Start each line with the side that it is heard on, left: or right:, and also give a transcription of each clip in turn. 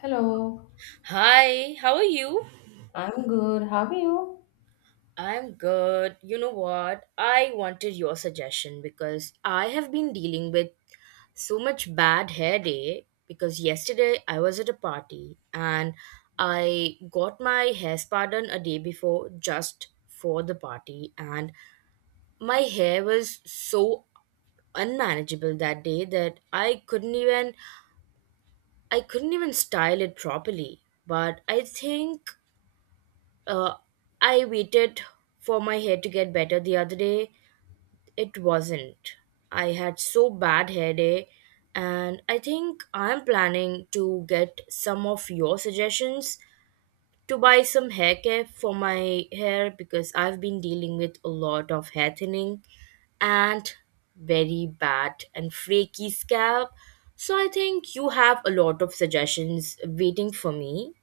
left: Hello,
right: Hi, how are you?
left: I'm good. How are you?
right: I'm good. You know what? I wanted your suggestion because I have been dealing with so much bad hair day because yesterday I was at a party, and I got my hair spa done a day before just for the party, and my hair was so unmanageable that day that I couldn't even style it properly. But I think Uh, I waited for my hair to get better the other day. It wasn't. I had so bad hair day, and I think I'm planning to get some of your suggestions to buy some hair care for my hair because I've been dealing with a lot of hair thinning and very bad and flaky scalp. So I think you have a lot of suggestions waiting for me,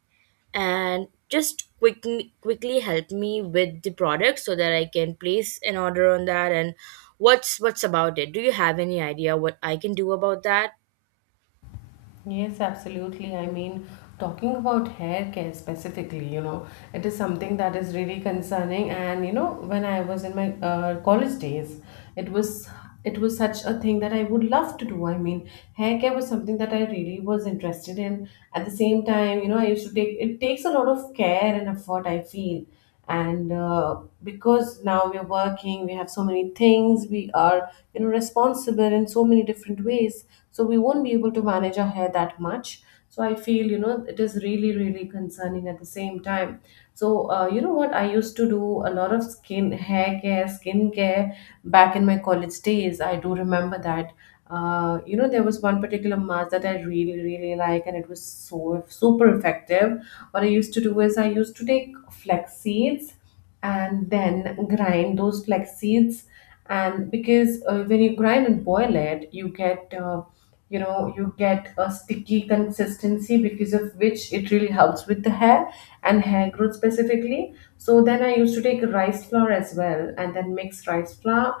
right: and just quick, quickly help me with the product so that I can place an order on that. And what's about it? Do you have any idea what I can do about that?
left: Yes, absolutely. Talking about hair care specifically, it is something that is really concerning. And you know, when I was in my college days, it was it was such a thing that I would love to do. Hair care was something that I really was interested in. At the same time, you know, I used to take it takes a lot of care and effort, I feel. And Because now we're working, we have so many things, we are responsible in so many different ways, so we won't be able to manage our hair that much. So I feel, you know, it is really really concerning at the same time. So you know what, I used to do a lot of skin hair care, skin care back in my college days, I do remember that. You know, there was one particular mask that I really really like, and it was so super effective. What I used to do is I used to take flax seeds and then grind those flax seeds. And because when you grind and boil it, you get you know, you get a sticky consistency, because of which it really helps with the hair and hair growth specifically. So then I used to take rice flour as well, and then mix rice flour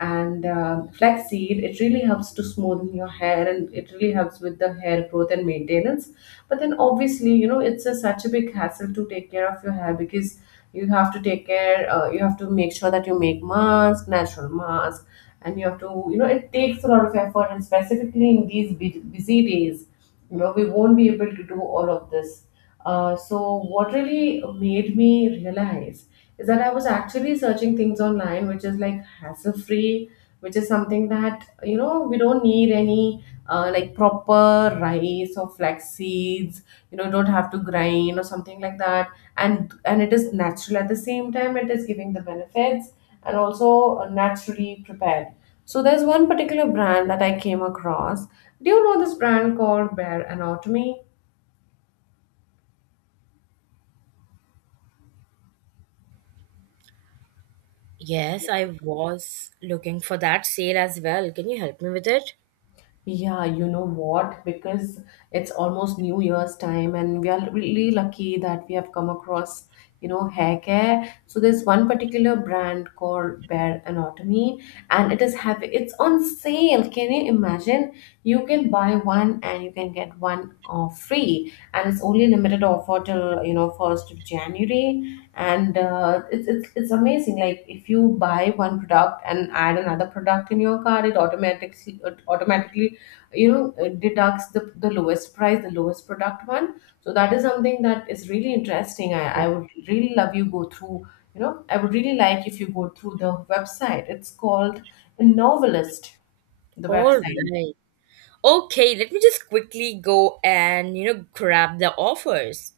left: and flaxseed. It really helps to smoothen your hair, and it really helps with the hair growth and maintenance. But then obviously, you know, it's such a big hassle to take care of your hair, because you have to take care you have to make sure that you make mask, natural mask. And you have to, you know, it takes a lot of effort, and specifically in these busy days, you know, we won't be able to do all of this. So what really made me realize is that I was actually searching things online which is like hassle free, which is something that, you know, we don't need any like proper rice or flax seeds, you know, don't have to grind or something like that. And it is natural. At the same time, it is giving the benefits and also naturally prepared. So there's one particular brand that I came across. Do you know this brand called Bear Anatomy?
right: Yes, I was looking for that sale as well. Can you help me with it?
left: Yeah, you know what? Because it's almost New Year's time, and we are really lucky that we have come across, you know, hair care. So there's one particular brand called Bare Anatomy, and it is having it's on sale. Can you imagine? You can buy one and you can get one free, and it's only limited offer till you know 1st of January. And it's amazing. Like if you buy one product and add another product in your cart, it automatically you know deducts the lowest price, the lowest product one. So that is something that is really interesting. I would really love you go through, you know, I would really like if you go through the website. It's called novelist, the
right: All
left: website.
right: right. Okay, let me just quickly go and you know grab the offers.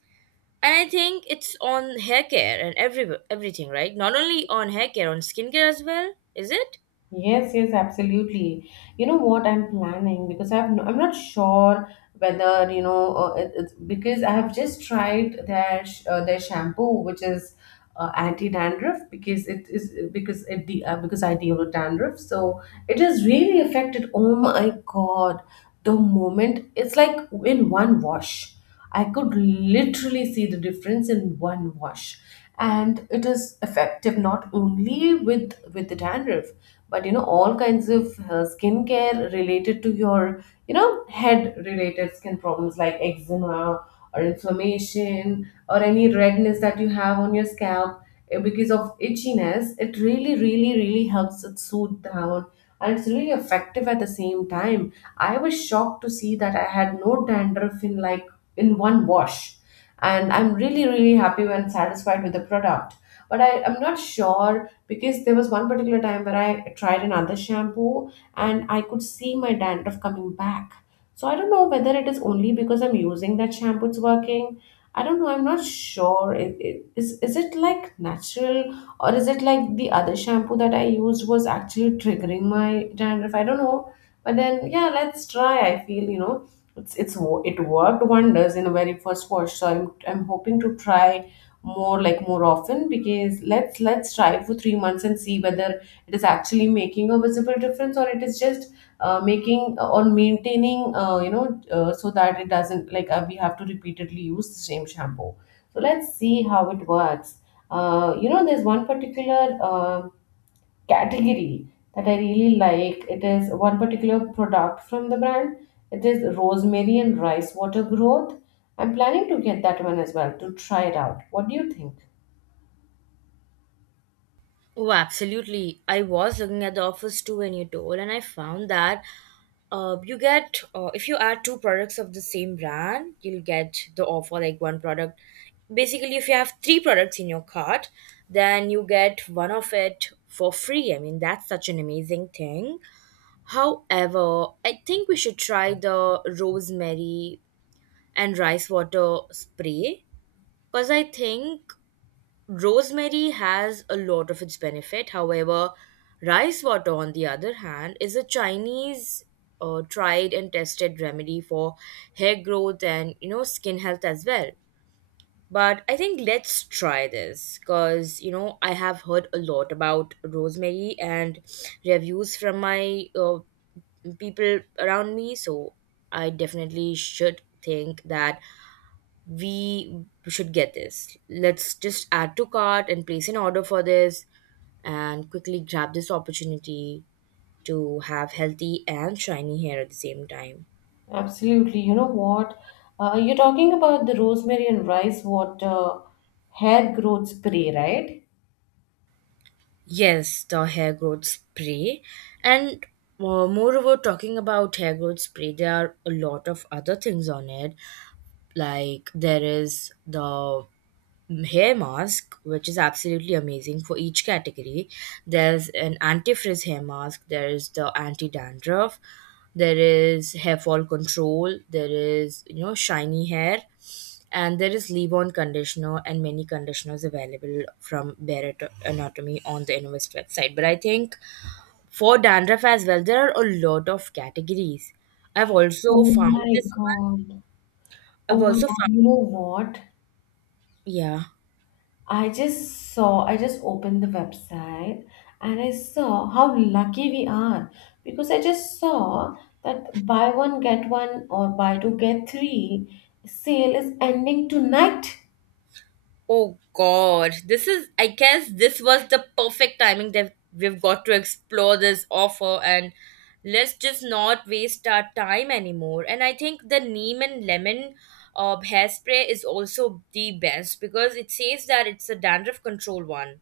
right: And I think it's on hair care and everything, right? Not only on hair care, on skincare as well, is it?
left: Yes, yes, absolutely. You know what I'm planning, because I've I'm not sure whether, you know, it's because I have just tried their their shampoo, which is anti dandruff, because it is because it because I deal with dandruff, so it has really affected. Oh my God, the moment it's like, in one wash, I could literally see the difference in one wash. And it is effective not only with the dandruff, but you know, all kinds of skincare related to your, you know, head related skin problems, like eczema or inflammation or any redness that you have on your scalp because of itchiness. It really really really helps it soothe down, and it's really effective at the same time. I was shocked to see that I had no dandruff in like, in one wash, and I'm really really happy when satisfied with the product. But I'm not sure, because there was one particular time where I tried another shampoo, and I could see my dandruff coming back. So I don't know whether it is only because I'm using that shampoo it's working. I don't know, I'm not sure, is it like natural, or is it like the other shampoo that I used was actually triggering my dandruff? I don't know, but then yeah, let's try. I feel, you know, it worked wonders in the very first watch, so I'm hoping to try more, like more often. Because let's try it for 3 months and see whether it is actually making a visible difference, or it is just making or maintaining, so that it doesn't like, we have to repeatedly use the same shampoo. So let's see how it works. You know, there's one particular um category that I really like. It is one particular product from the brand. It is rosemary and rice water growth. I'm planning to get that one as well to try it out. What do you think?
right: Oh, absolutely. I was looking at the offers too when you told, and I found that you get, if you add two products of the same brand, you'll get the offer like one product. Basically, if you have three products in your cart, then you get one of it for free. I mean, that's such an amazing thing. However, I think we should try the rosemary and rice water spray because I think Rosemary has a lot of its benefit. However, rice water, on the other hand, is a Chinese tried and tested remedy for hair growth and you know skin health as well. But I think let's try this because you know I have heard a lot about rosemary and reviews from my people around me. So I definitely should think that we should get this. Let's just add to cart and place an order for this and quickly grab this opportunity to have healthy and shiny hair at the same time.
left: Absolutely. You know what? You're talking about the rosemary and rice water hair growth spray, right?
right: Yes, the hair growth spray. And moreover, talking about hair growth spray, there are a lot of other things on it. Like there is the hair mask, which is absolutely amazing for each category. There's an anti-frizz hair mask. There is the anti-dandruff. There is hair fall control. There is you know shiny hair, and there is leave-on conditioner and many conditioners available from Barrett Anatomy on the Innovest website. But I think for dandruff as well, there are a lot of categories. I've also
left: Oh
right: found
left: my
right: this one.
left: God.
right: I've
left: Oh my
right: also
left: God.
right: found
left: You know what?
right: yeah.
left: I just opened the website, and I saw how lucky we are, because I just saw that buy one get one or buy two get three sale is ending tonight.
right: Oh God, this is, I guess this was the perfect timing that we've got to explore this offer, and let's just not waste our time anymore. And I think the neem and lemon hairspray is also the best because it says that it's a dandruff control one.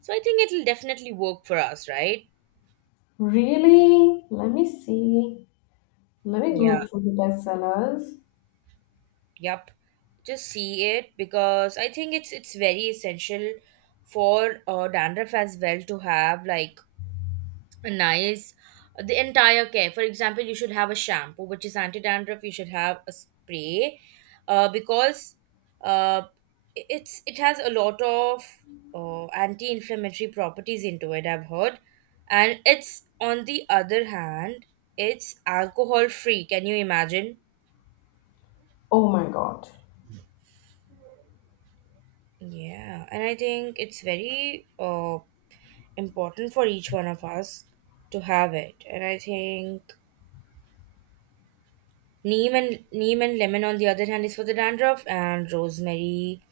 right: So I think it'll definitely work for us, right?
left: Really? Let me see. Let me
right: Yeah,
left: go through the best sellers.
right: yep. Just see it because I think it's very essential for dandruff as well to have like nice the entire care, for example, you should have a shampoo which is anti-dandruff, you should have a spray because uh, I- it's it has a lot of anti-inflammatory properties into it, I've heard. And it's on the other hand it's alcohol free, can you imagine?
left: Oh my god.
right: Yeah, and I think it's very important for each one of us to have it. And I think neem and lemon, on the other hand, is for the dandruff, and rosemary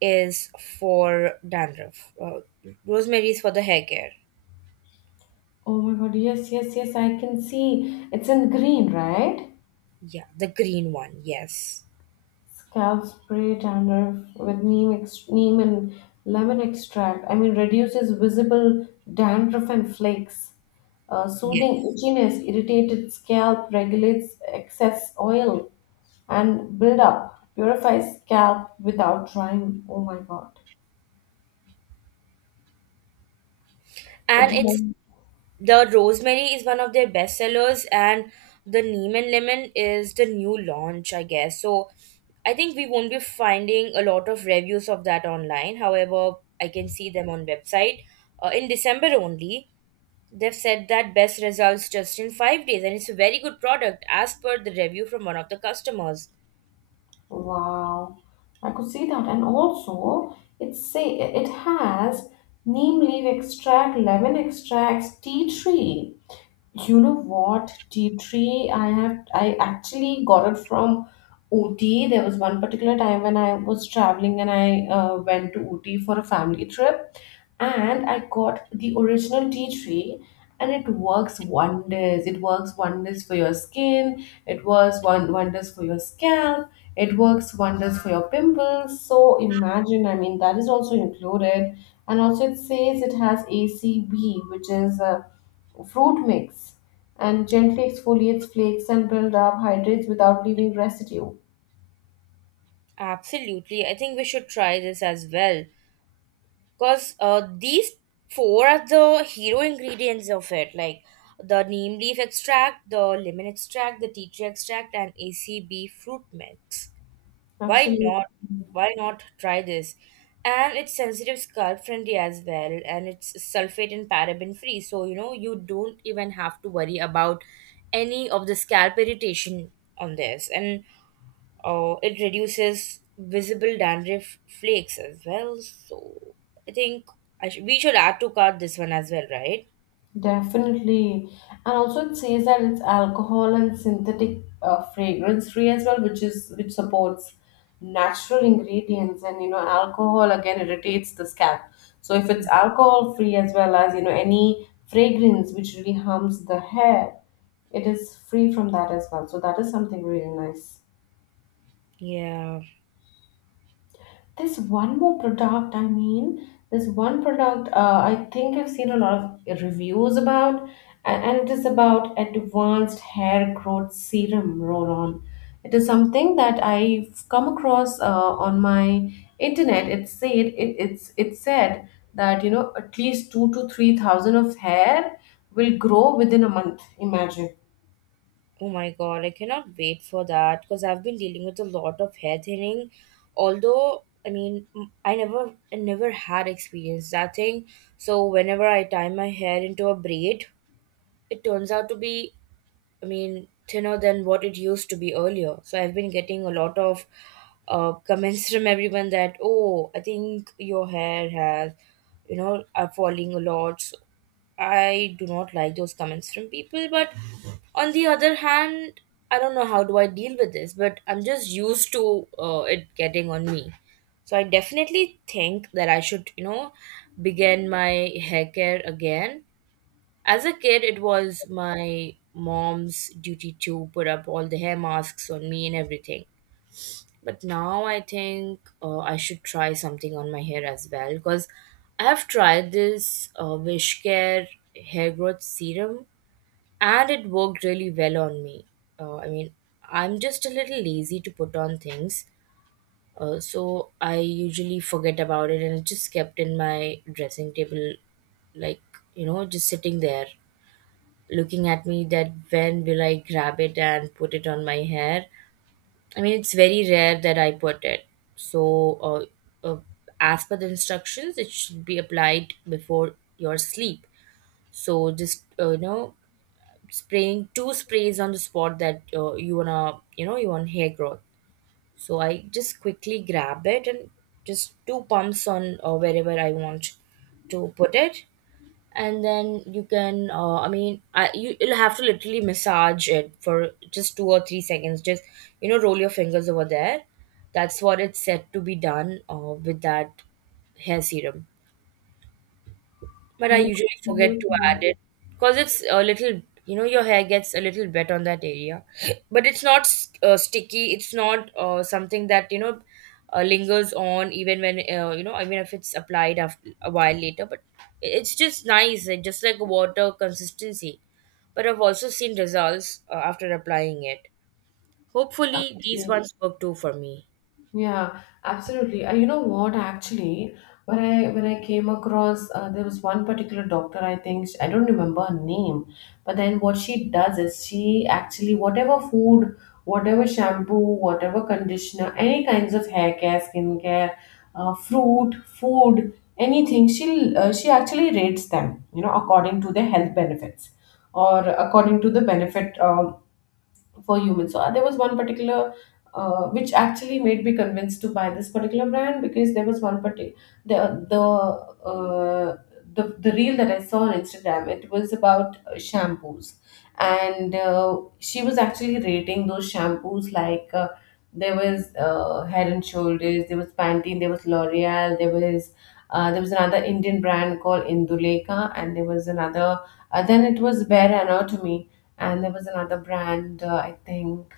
right: is for dandruff. Rosemary is for the hair care.
left: Oh my god. Yes, yes, yes. I can see. It's in green, right?
right: Yeah, the green one. Yes,
left: Scalp spray dandruff with neem, neem and lemon extract. I mean, reduces visible dandruff and flakes. Soothing
right: yes.
left: itchiness, irritated scalp, regulates excess oil and buildup, purifies scalp without drying. Oh my god. It
right: And it's
left: has,
right: the rosemary is one of their best sellers, and the neem and lemon is the new launch, I guess. So I think we won't be finding a lot of reviews of that online. However, I can see them on website in December only. They've said that best results just in 5 days, and it's a very good product as per the review from one of the customers.
left: wow, I could see that. And also, it say it has neem leaf extract, lemon extracts, tea tree. You know what? Tea tree, I actually got it from Ooty. There was one particular time when I was traveling and I went to Ooty for a family trip, and I got the original tea tree, and it works wonders. It works wonders for your skin, it works one wonders for your scalp, it works wonders for your pimples. So imagine, I mean, that is also included. And also it says it has ACB, which is a fruit mix and gently exfoliates flakes and build up, hydrates without leaving residue.
right: Absolutely, I think we should try this as well because these four are the hero ingredients of it, like the neem leaf extract, the lemon extract, the tea tree extract, and ACB fruit mix. Why
left: Absolutely.
right: not? Why not try this? And it's sensitive scalp friendly as well, and it's sulfate and paraben free. So, you know, you don't even have to worry about any of the scalp irritation on this. And it reduces visible dandruff flakes as well. So, I think we should add to cart this one as well, right?
left: Definitely. And also it says that it's alcohol and synthetic fragrance free as well, which is which supports natural ingredients, and you know alcohol again irritates the scalp. So if it's alcohol free, as well as you know any fragrance which really harms the hair, it is free from that as well. So that is something really nice.
right: Yeah.
left: There's one more product. I mean, there's one product. I think I've seen a lot of reviews about, and it is about advanced hair growth serum roll-on. It is something that I've come across on my internet. It said that, you know, at least two to three thousand of hair will grow within a month. Imagine.
right: Oh my god, I cannot wait for that because I've been dealing with a lot of hair thinning. Although, I mean, I never had experienced that thing. So whenever I tie my hair into a braid, it turns out to be I mean, thinner than what it used to be earlier. So I've been getting a lot of comments from everyone that, oh, I think your hair has, you know, are falling a lot. So I do not like those comments from people. But on the other hand, I don't know how do I deal with this, but I'm just used to it getting on me. So I definitely think that I should, you know, begin my hair care again. As a kid, it was my mom's duty to put up all the hair masks on me and everything. But now I think I should try something on my hair as well because I have tried this Wish Care hair growth serum, and it worked really well on me. I mean, I'm just a little lazy to put on things, so I usually forget about it, and it just kept in my dressing table, like, you know, just sitting there looking at me that when will I grab it and put it on my hair. I mean, it's very rare that I put it. So, uh, uh, as per the instructions, it should be applied before your sleep. So, just you know, spraying two sprays on the spot that you wanna, you know, you want hair growth. So I just quickly grab it and just two pumps on or wherever I want to put it, and then you can you'll have to literally massage it for just 2 or 3 seconds, just you know roll your fingers over there. That's what it's said to be done with that hair serum, but I usually
left: Yeah.
right: forget to add it because it's a little, you know, your hair gets a little wet on that area. But it's not sticky. It's not something that, you know, lingers on even when, you know, I mean, if it's applied after a while later. But it's just nice, just like water consistency. But I've also seen results after applying it. Hopefully, these
left: Yeah.
right: ones work too for me.
left: Yeah, absolutely. And you know what, actually, when I came across, there was one particular doctor. I think I don't remember her name, but then what she does is she actually, whatever food, whatever shampoo, whatever conditioner, any kinds of hair care, skin care, fruit, food, anything. She actually rates them, you know, according to their health benefits or according to the benefit. For humans. So there was one particular which actually made me convinced to buy this particular brand, because there was one particular the the uh, the reel that I saw on Instagram. It was about shampoos, and she was actually rating those shampoos like. There was Head and Shoulders, there was Pantene, there was L'Oreal, there was another Indian brand called Induleka, and there was another. Then it was Bare Anatomy, and there was another brand I think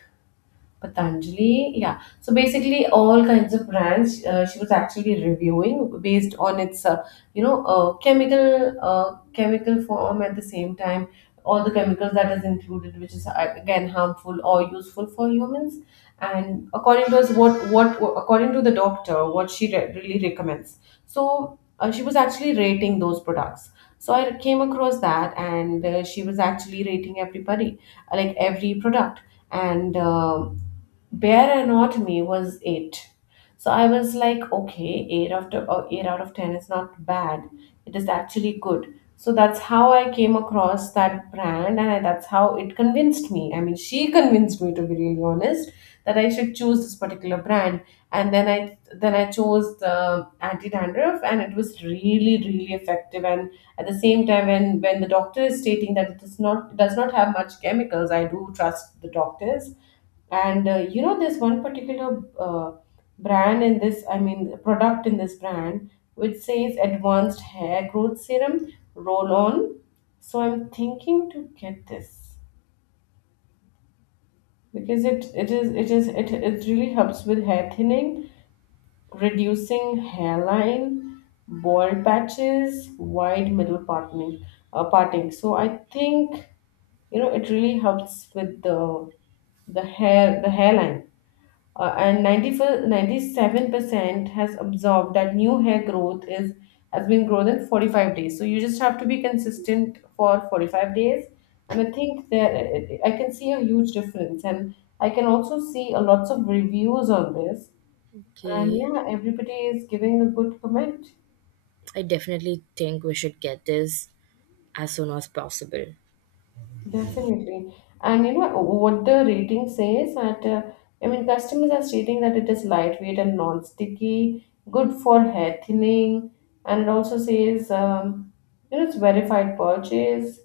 left: Patanjali, yeah. So basically, all kinds of brands, she was actually reviewing based on its, chemical chemical form. At the same time, all the chemicals that is included, which is again harmful or useful for humans. And according to us, what according to the doctor, what she really recommends. So she was actually rating those products. So I came across that, and she was actually rating everybody, like every product, and Bear Anatomy was eight. So I was like, okay, eight out of ten is not bad. It is actually good. So that's how I came across that brand, and that's how it convinced me. I mean, she convinced me to be really honest that I should choose this particular brand, and then I chose the anti dandruff, and it was really really effective. And at the same time, when the doctor is stating that it does not have much chemicals, I do trust the doctors, and you know, there's one particular brand in this. I mean, product in this brand, which says advanced hair growth serum roll on. So I'm thinking to get this because it really helps with hair thinning, reducing hairline, bald patches, wide middle parting. So I think, you know, it really helps with the hairline. And 94, 97% has observed that new hair growth is has been grown in 45 days. So you just have to be consistent for 45 days, and I think there I can see a huge difference, and I can also see a lots of reviews on this, and
right: Okay.
left: yeah, everybody is giving a good comment.
right: I definitely think we should get this as soon as possible.
left: Definitely. And you know what the rating says, that I mean, customers are stating that it is lightweight and non-sticky, good for hair thinning, and it also says, you know, it's verified purchase.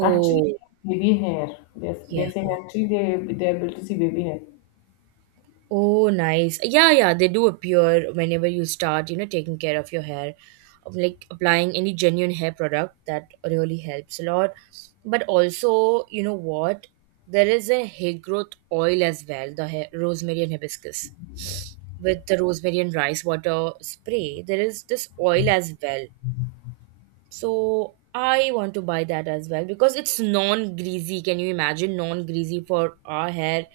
left: Actually, baby hair. Yes,
right: yeah.
left: they're saying actually they're able to see baby hair.
right: Oh, nice. Yeah, yeah, they do appear whenever you start, you know, taking care of your hair, of, like applying any genuine hair product that really helps a lot. But also, you know what? There is a hair growth oil as well, the hair, rosemary and hibiscus. With the rosemary and rice water spray, there is this oil as well, so I want to buy that as well because it's non-greasy. Can you imagine non-greasy for our hair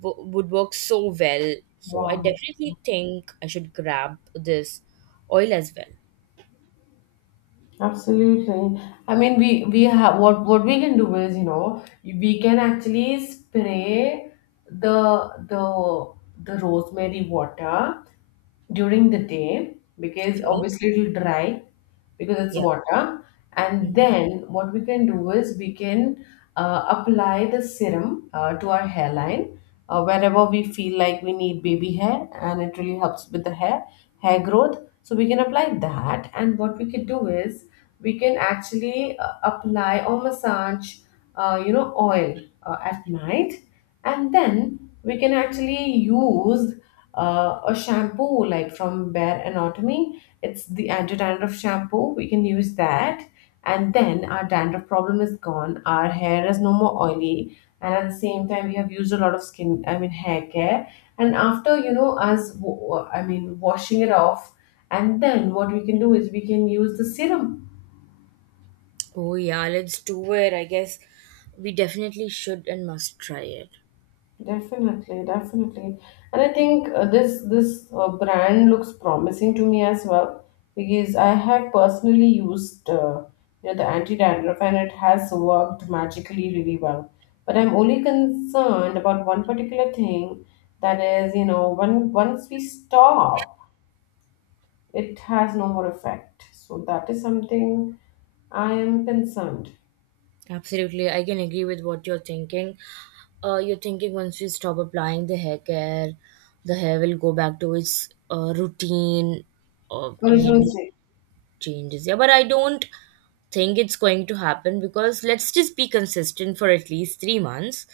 right: would work so well. So I
left: Wow.
right: definitely think I should grab this oil as well.
left: Absolutely. I mean, we have what we can do is, we can actually spray the the the rosemary water during the day because
right: Okay.
left: obviously it'll dry because it's
right: Yeah.
left: water. And
right: Mhm.
left: then what we can do is we can apply the serum to our hairline, wherever we feel like we need baby hair, and it really helps with the hair growth. So we can apply that. And what we can do is we can actually apply or massage, oil at night, and then we can actually use a shampoo like from Bare Anatomy. It's the anti-dandruff shampoo. We can use that, and then our dandruff problem is gone. Our hair is no more oily, and at the same time, we have used a lot of skin. I mean, hair care. And after, I mean, washing it off, and then what we can do is we can use the serum.
right: Oh yeah, let's do it. I guess we definitely should and must try it.
left: Definitely, definitely, and I think this brand looks promising to me as well because I have personally used, the anti dandruff, and it has worked magically really well. But I'm only concerned about one particular thing, that is, you know, when once we stop, it has no more effect. So that is something I am concerned.
right: Absolutely, I can agree with what you're thinking. You're thinking once we stop applying the hair care, the hair will go back to its routine. Or I
left: Original
right: mean,
left: state.
right: changes. Yeah, but I don't think it's going to happen because let's just be consistent for at least 3 months,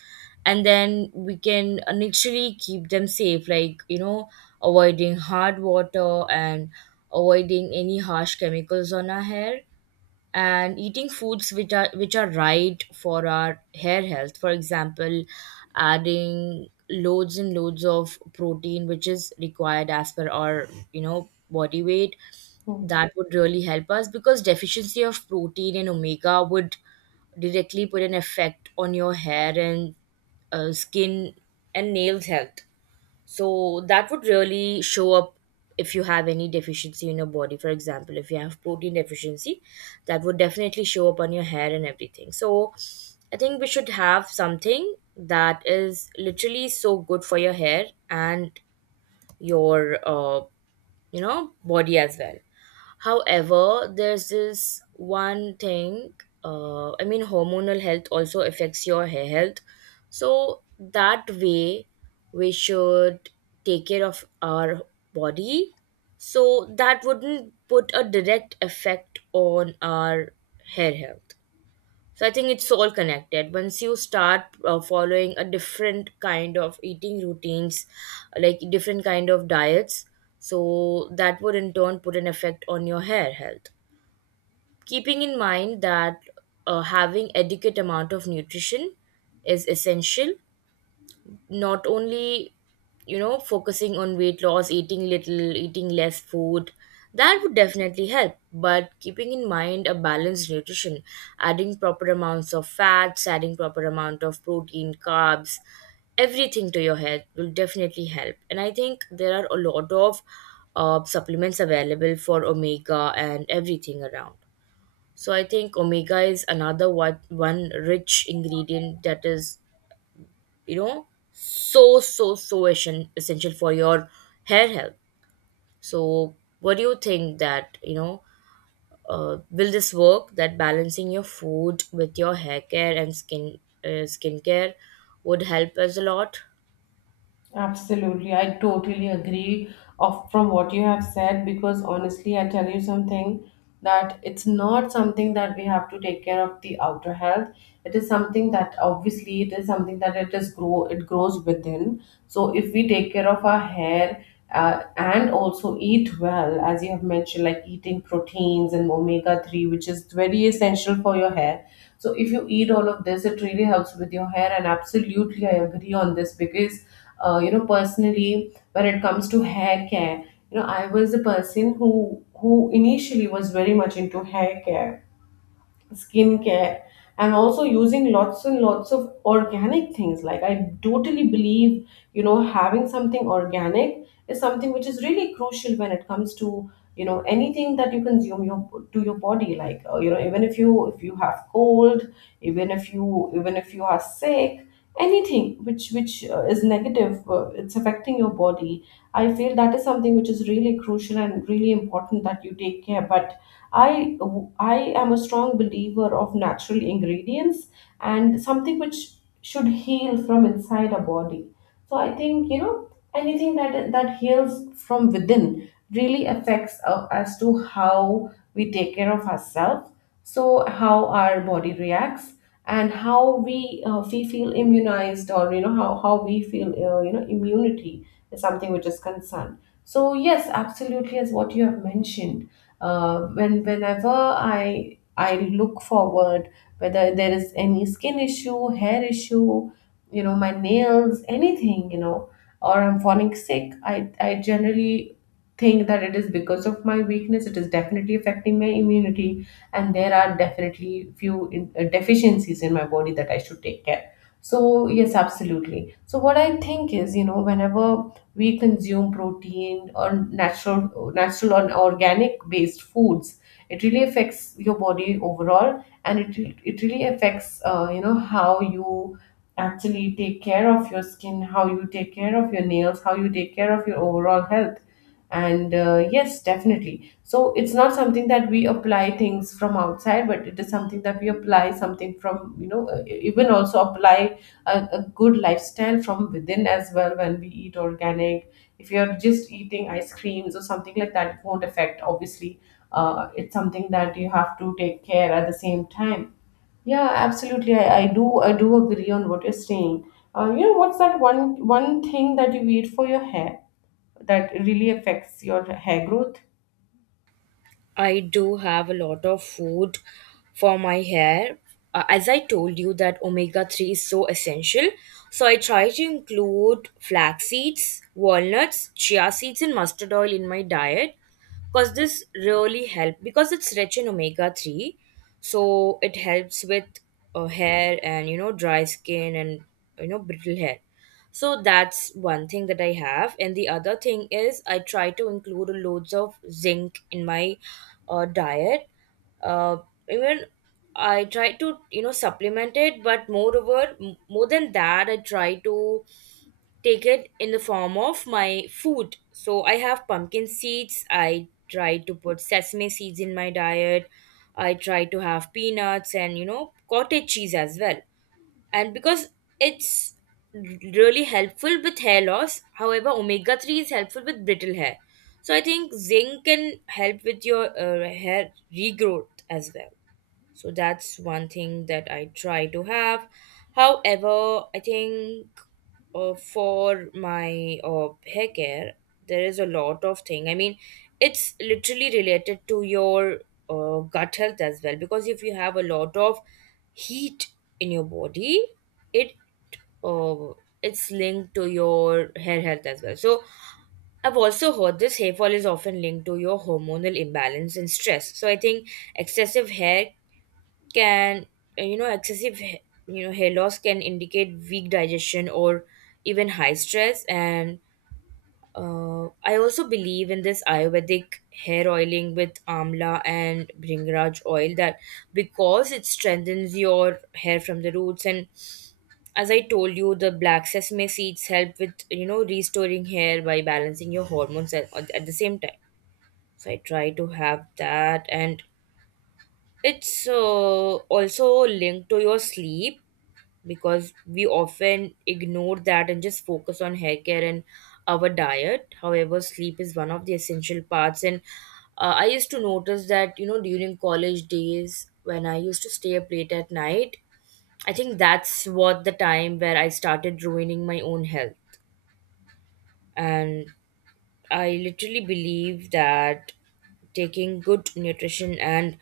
right: and then we can initially keep them safe, like you know, avoiding hard water and avoiding any harsh chemicals on our hair and eating foods which are right for our hair health, for example, adding loads and loads of protein which is required as per our you know body weight. That would really help us because deficiency of protein and omega would directly put an effect on your hair and skin and nails health, so that would really show up if you have any deficiency in your body. For example, if you have protein deficiency, that would definitely show up on your hair and everything. So I think we should have something that is literally so good for your hair and your body as well. However, there's this one thing, hormonal health also affects your hair health. So, that way, we should take care of our body. So, that wouldn't put a direct effect on our hair health. So I think it's all connected. Once you start following a different kind of eating routines, like different kind of diets, so that would in turn put an effect on your hair health. Keeping in mind that having adequate amount of nutrition is essential, not only focusing on weight loss, eating little, eating less food. That would definitely help, but keeping in mind a balanced nutrition, adding proper amounts of fats, adding proper amount of protein, carbs, everything to your health will definitely help. And I think there are a lot of supplements available for omega and everything around. So I think omega is another one rich ingredient that is essential for your hair health. So what do you think that, will this work, that balancing your food with your hair care and skincare would help us a lot?
left: Absolutely, I totally agree of from what you have said because honestly, I tell you something, that it's not something that we have to take care of the outer health. It is something that obviously it is something that it is grow it grows within. So if we take care of our hair, and also eat well, as you have mentioned, like eating proteins and omega 3, which is very essential for your hair. So if you eat all of this, it really helps with your hair. And absolutely, I agree on this because, personally, when it comes to hair care, I was a person who initially was very much into hair care, skincare. I'm also using lots and lots of organic things. Like, I totally believe, having something organic is something which is really crucial when it comes to, anything that you consume your to your body. Like, even if you have cold, even if you are sick, anything which is negative, it's affecting your body, I feel that is something which is really crucial and really important that you take care. But I I am a strong believer of natural ingredients and something which should heal from inside our body. So I think, anything that heals from within really affects, as to how we take care of ourselves. So how our body reacts, and how we feel immunized, or how we feel, immunity is something which is concerned. So yes, absolutely, as what you have mentioned, whenever I look forward, whether there is any skin issue, hair issue, my nails, anything, or I'm falling sick, I generally think that it is because of my weakness. It is definitely affecting my immunity, and there are definitely few deficiencies in my body that I should take care. So yes, absolutely. So what I think is, whenever we consume protein or natural or organic based foods, it really affects your body overall, and it really affects, how you actually take care of your skin, how you take care of your nails, how you take care of your overall health. And yes, definitely. So it's not something that we apply things from outside, but it is something that we apply something from, even also apply a good lifestyle from within as well, when we eat organic. If you're just eating ice creams or something like that, it won't affect, obviously. It's something that you have to take care at the same time. Yeah, absolutely. I do agree on what you're saying. What's that one thing that you eat for your hair that really affects your hair growth?
right: I do have a lot of food for my hair. As I told you that omega 3 is so essential, so I try to include flax seeds, walnuts, chia seeds and mustard oil in my diet, because this really help because it's rich in omega 3. So it helps with hair and dry skin and brittle hair. So that's one thing that I have. And the other thing is I try to include loads of zinc in my diet. uh, Even I try to supplement it, but moreover more than that, I try to take it in the form of my food. So I have pumpkin seeds. I try to put sesame seeds in my diet. I try to have peanuts and cottage cheese as well. And because it's really helpful with hair loss. However, omega 3 is helpful with brittle hair. So I think zinc can help with your hair regrowth as well. So that's one thing that I try to have. However, I think for my hair care, there is a lot of thing. I mean, it's literally related to your gut health as well, because if you have a lot of heat in your body, it uh, it's linked to your hair health as well. So I've also heard this hair fall is often linked to your hormonal imbalance and stress. So I think excessive hair can you know excessive h- you know hair loss can indicate weak digestion or even high stress. And I also believe in this ayurvedic hair oiling with amla and bringraj oil, that because it strengthens your hair from the roots. And as I told you, the black sesame seeds help with restoring hair by balancing your hormones at, the same time. So I try to have that. And it's also linked to your sleep, because we often ignore that and just focus on hair care and our diet. However, sleep is one of the essential parts. And I used to notice that, you know, during college days when I used to stay up late at night, I think that's what the time where I started ruining my own health. And I literally believe that taking good nutrition and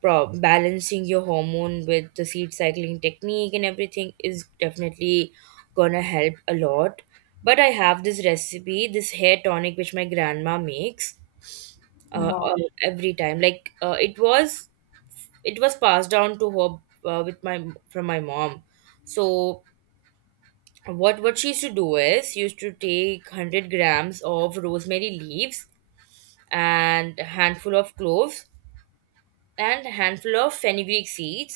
right: balancing your hormone with the seed cycling technique and everything is definitely gonna help a lot. But I have this recipe, this hair tonic which my grandma makes uh, uh,
left: Wow.
right: every time. It was passed down to her with my from my mom. So what she used to do is she used to take 100 grams of rosemary leaves and a handful of cloves and a handful of fenugreek seeds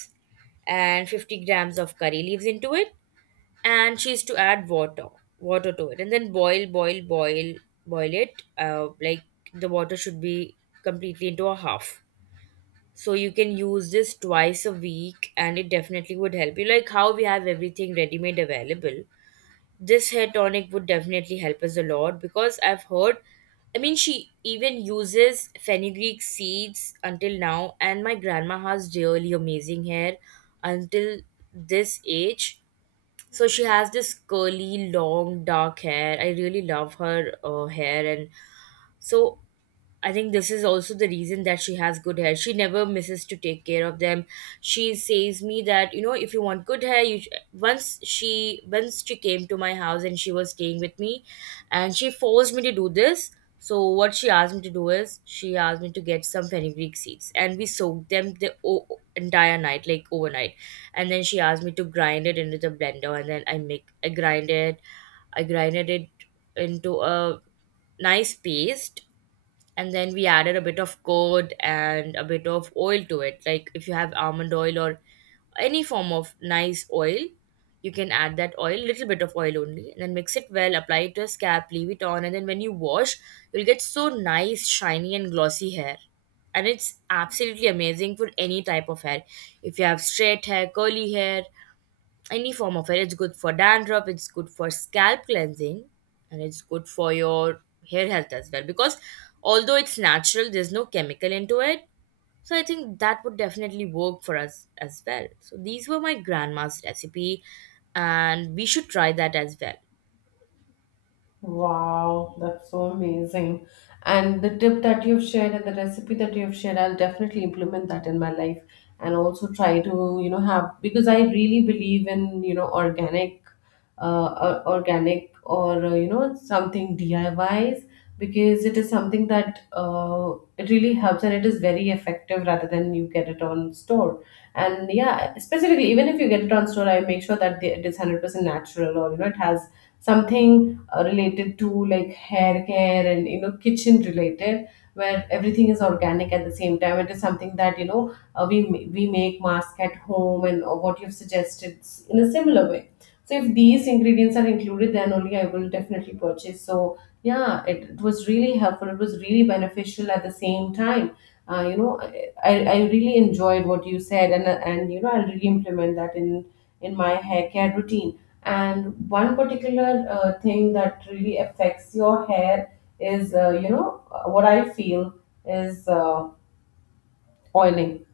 right: and 50 grams of curry leaves into it. And she is to add water to it and then boil it, like the water should be completely into a half. So you can use this twice a week, and it definitely would help you, like how we have everything ready made available. This hair tonic would definitely help us a lot, because I've heard, I mean, she even uses fenugreek seeds until now, and my grandma has really amazing hair until this age. So she has this curly, long, dark hair. I really love her hair, and so I think this is also the reason that she has good hair. She never misses to take care of them. She says me that, you know, if you want good hair, you once she came to my house and she was staying with me, and she forced me to do this. So what she asked me to do is she asked me to get some fenugreek seeds, and we soaked them the entire night, like overnight. And then she asked me to grind it into the blender, and then I grinded it into a nice paste. And then we added a bit of curd and a bit of oil to it, like if you have almond oil or any form of nice oil, you can add that oil little bit of oil only, and then mix it well, apply it to a scalp, leave it on, and then when you wash, you'll get so nice, shiny and glossy hair. And it's absolutely amazing for any type of hair. If you have straight hair, curly hair, any form of hair. It's good for dandruff, it's good for scalp cleansing, and it's good for your hair health as well. Because although it's natural, there's no chemical into it. So I think that would definitely work for us as well. So these were my grandma's recipe, and we should try that as well.
left: Wow, that's so amazing. And the tip that you've shared, and the recipe that you've shared, I'll definitely implement that in my life, and also try to, have, because I really believe in, organic, or something DIYs, because it is something that, it really helps, and it is very effective rather than you get it on store. And yeah, specifically, even if you get it on store, I make sure that it is 100% natural, or, it has something related to, like, hair care, and kitchen related, where everything is organic. At the same time, it is something that we make mask at home, and, what you've suggested, in a similar way. So if these ingredients are included, then only I will definitely purchase. So yeah, it was really helpful, it was really beneficial at the same time. uh, you know I really enjoyed what you said, and I'll really implement that in my hair care routine. And one particular thing that really affects your hair what I feel is oiling.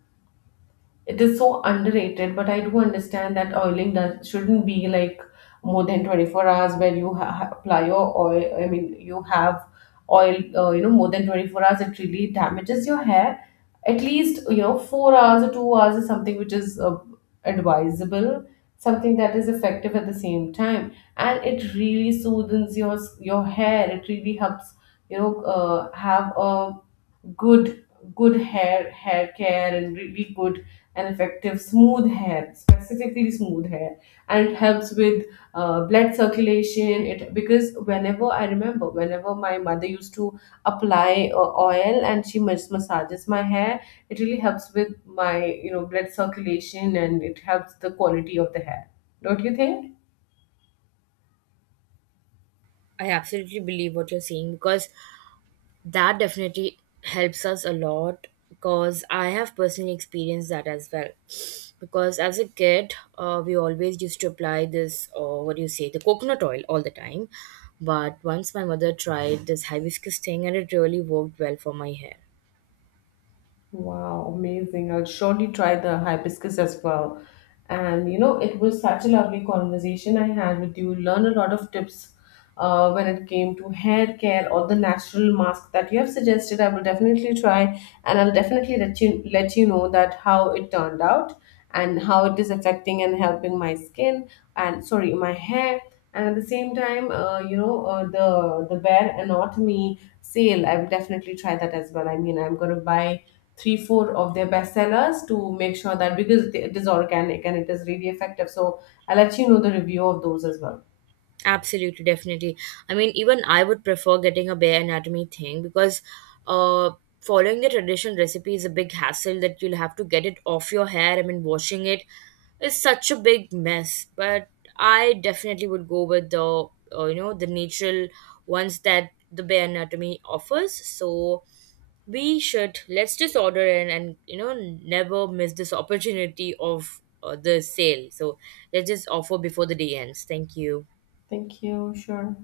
left: It is so underrated, but I do understand that oiling does shouldn't be like more than 24 hours where you apply your oil. I mean, you have oil, more than 24 hours, it really damages your hair. At least, 4 hours or 2 hours is something which is advisable, something that is effective at the same time. And it really soothes your hair. It really helps, have a good good hair care, and really good and effective smooth hair, specifically smooth hair. And it helps with, blood circulation, it because whenever I remember whenever my mother used to apply, oil and she massages my hair, it really helps with my, blood circulation, and it helps the quality of the hair. Don't you think?
right: I absolutely believe what you're saying, because that definitely helps us a lot, because I have personally experienced that as well. Because as a kid, we always used to apply this, or what do you say, the coconut oil all the time. But once my mother tried this hibiscus thing and it really worked well for my hair.
left: Wow, amazing. I'll surely try the hibiscus as well. And it was such a lovely conversation I had with you. Learn a lot of tips, when it came to hair care, or the natural mask that you have suggested. I will definitely try, and I'll definitely let you know that how it turned out, and how it is affecting and helping my skin, and sorry, my hair. And at the same time, the Bare Anatomy sale, I will definitely try that as well. I mean, I'm gonna buy three four of their best sellers to make sure that, because it is organic and it is really effective. So I'll let you know the review of those as well.
right: Absolutely, definitely. I mean, even I would prefer getting a bare anatomy thing because, uh, following the traditional recipe is a big hassle that you'll have to get it off your hair. I mean, washing it is such a big mess. But I definitely would go with the the natural ones that the bare anatomy offers. So we should, let's just order in and, you know, never miss this opportunity of the sale. So let's just offer before the day ends. Thank you.
left: Thank you. Sure.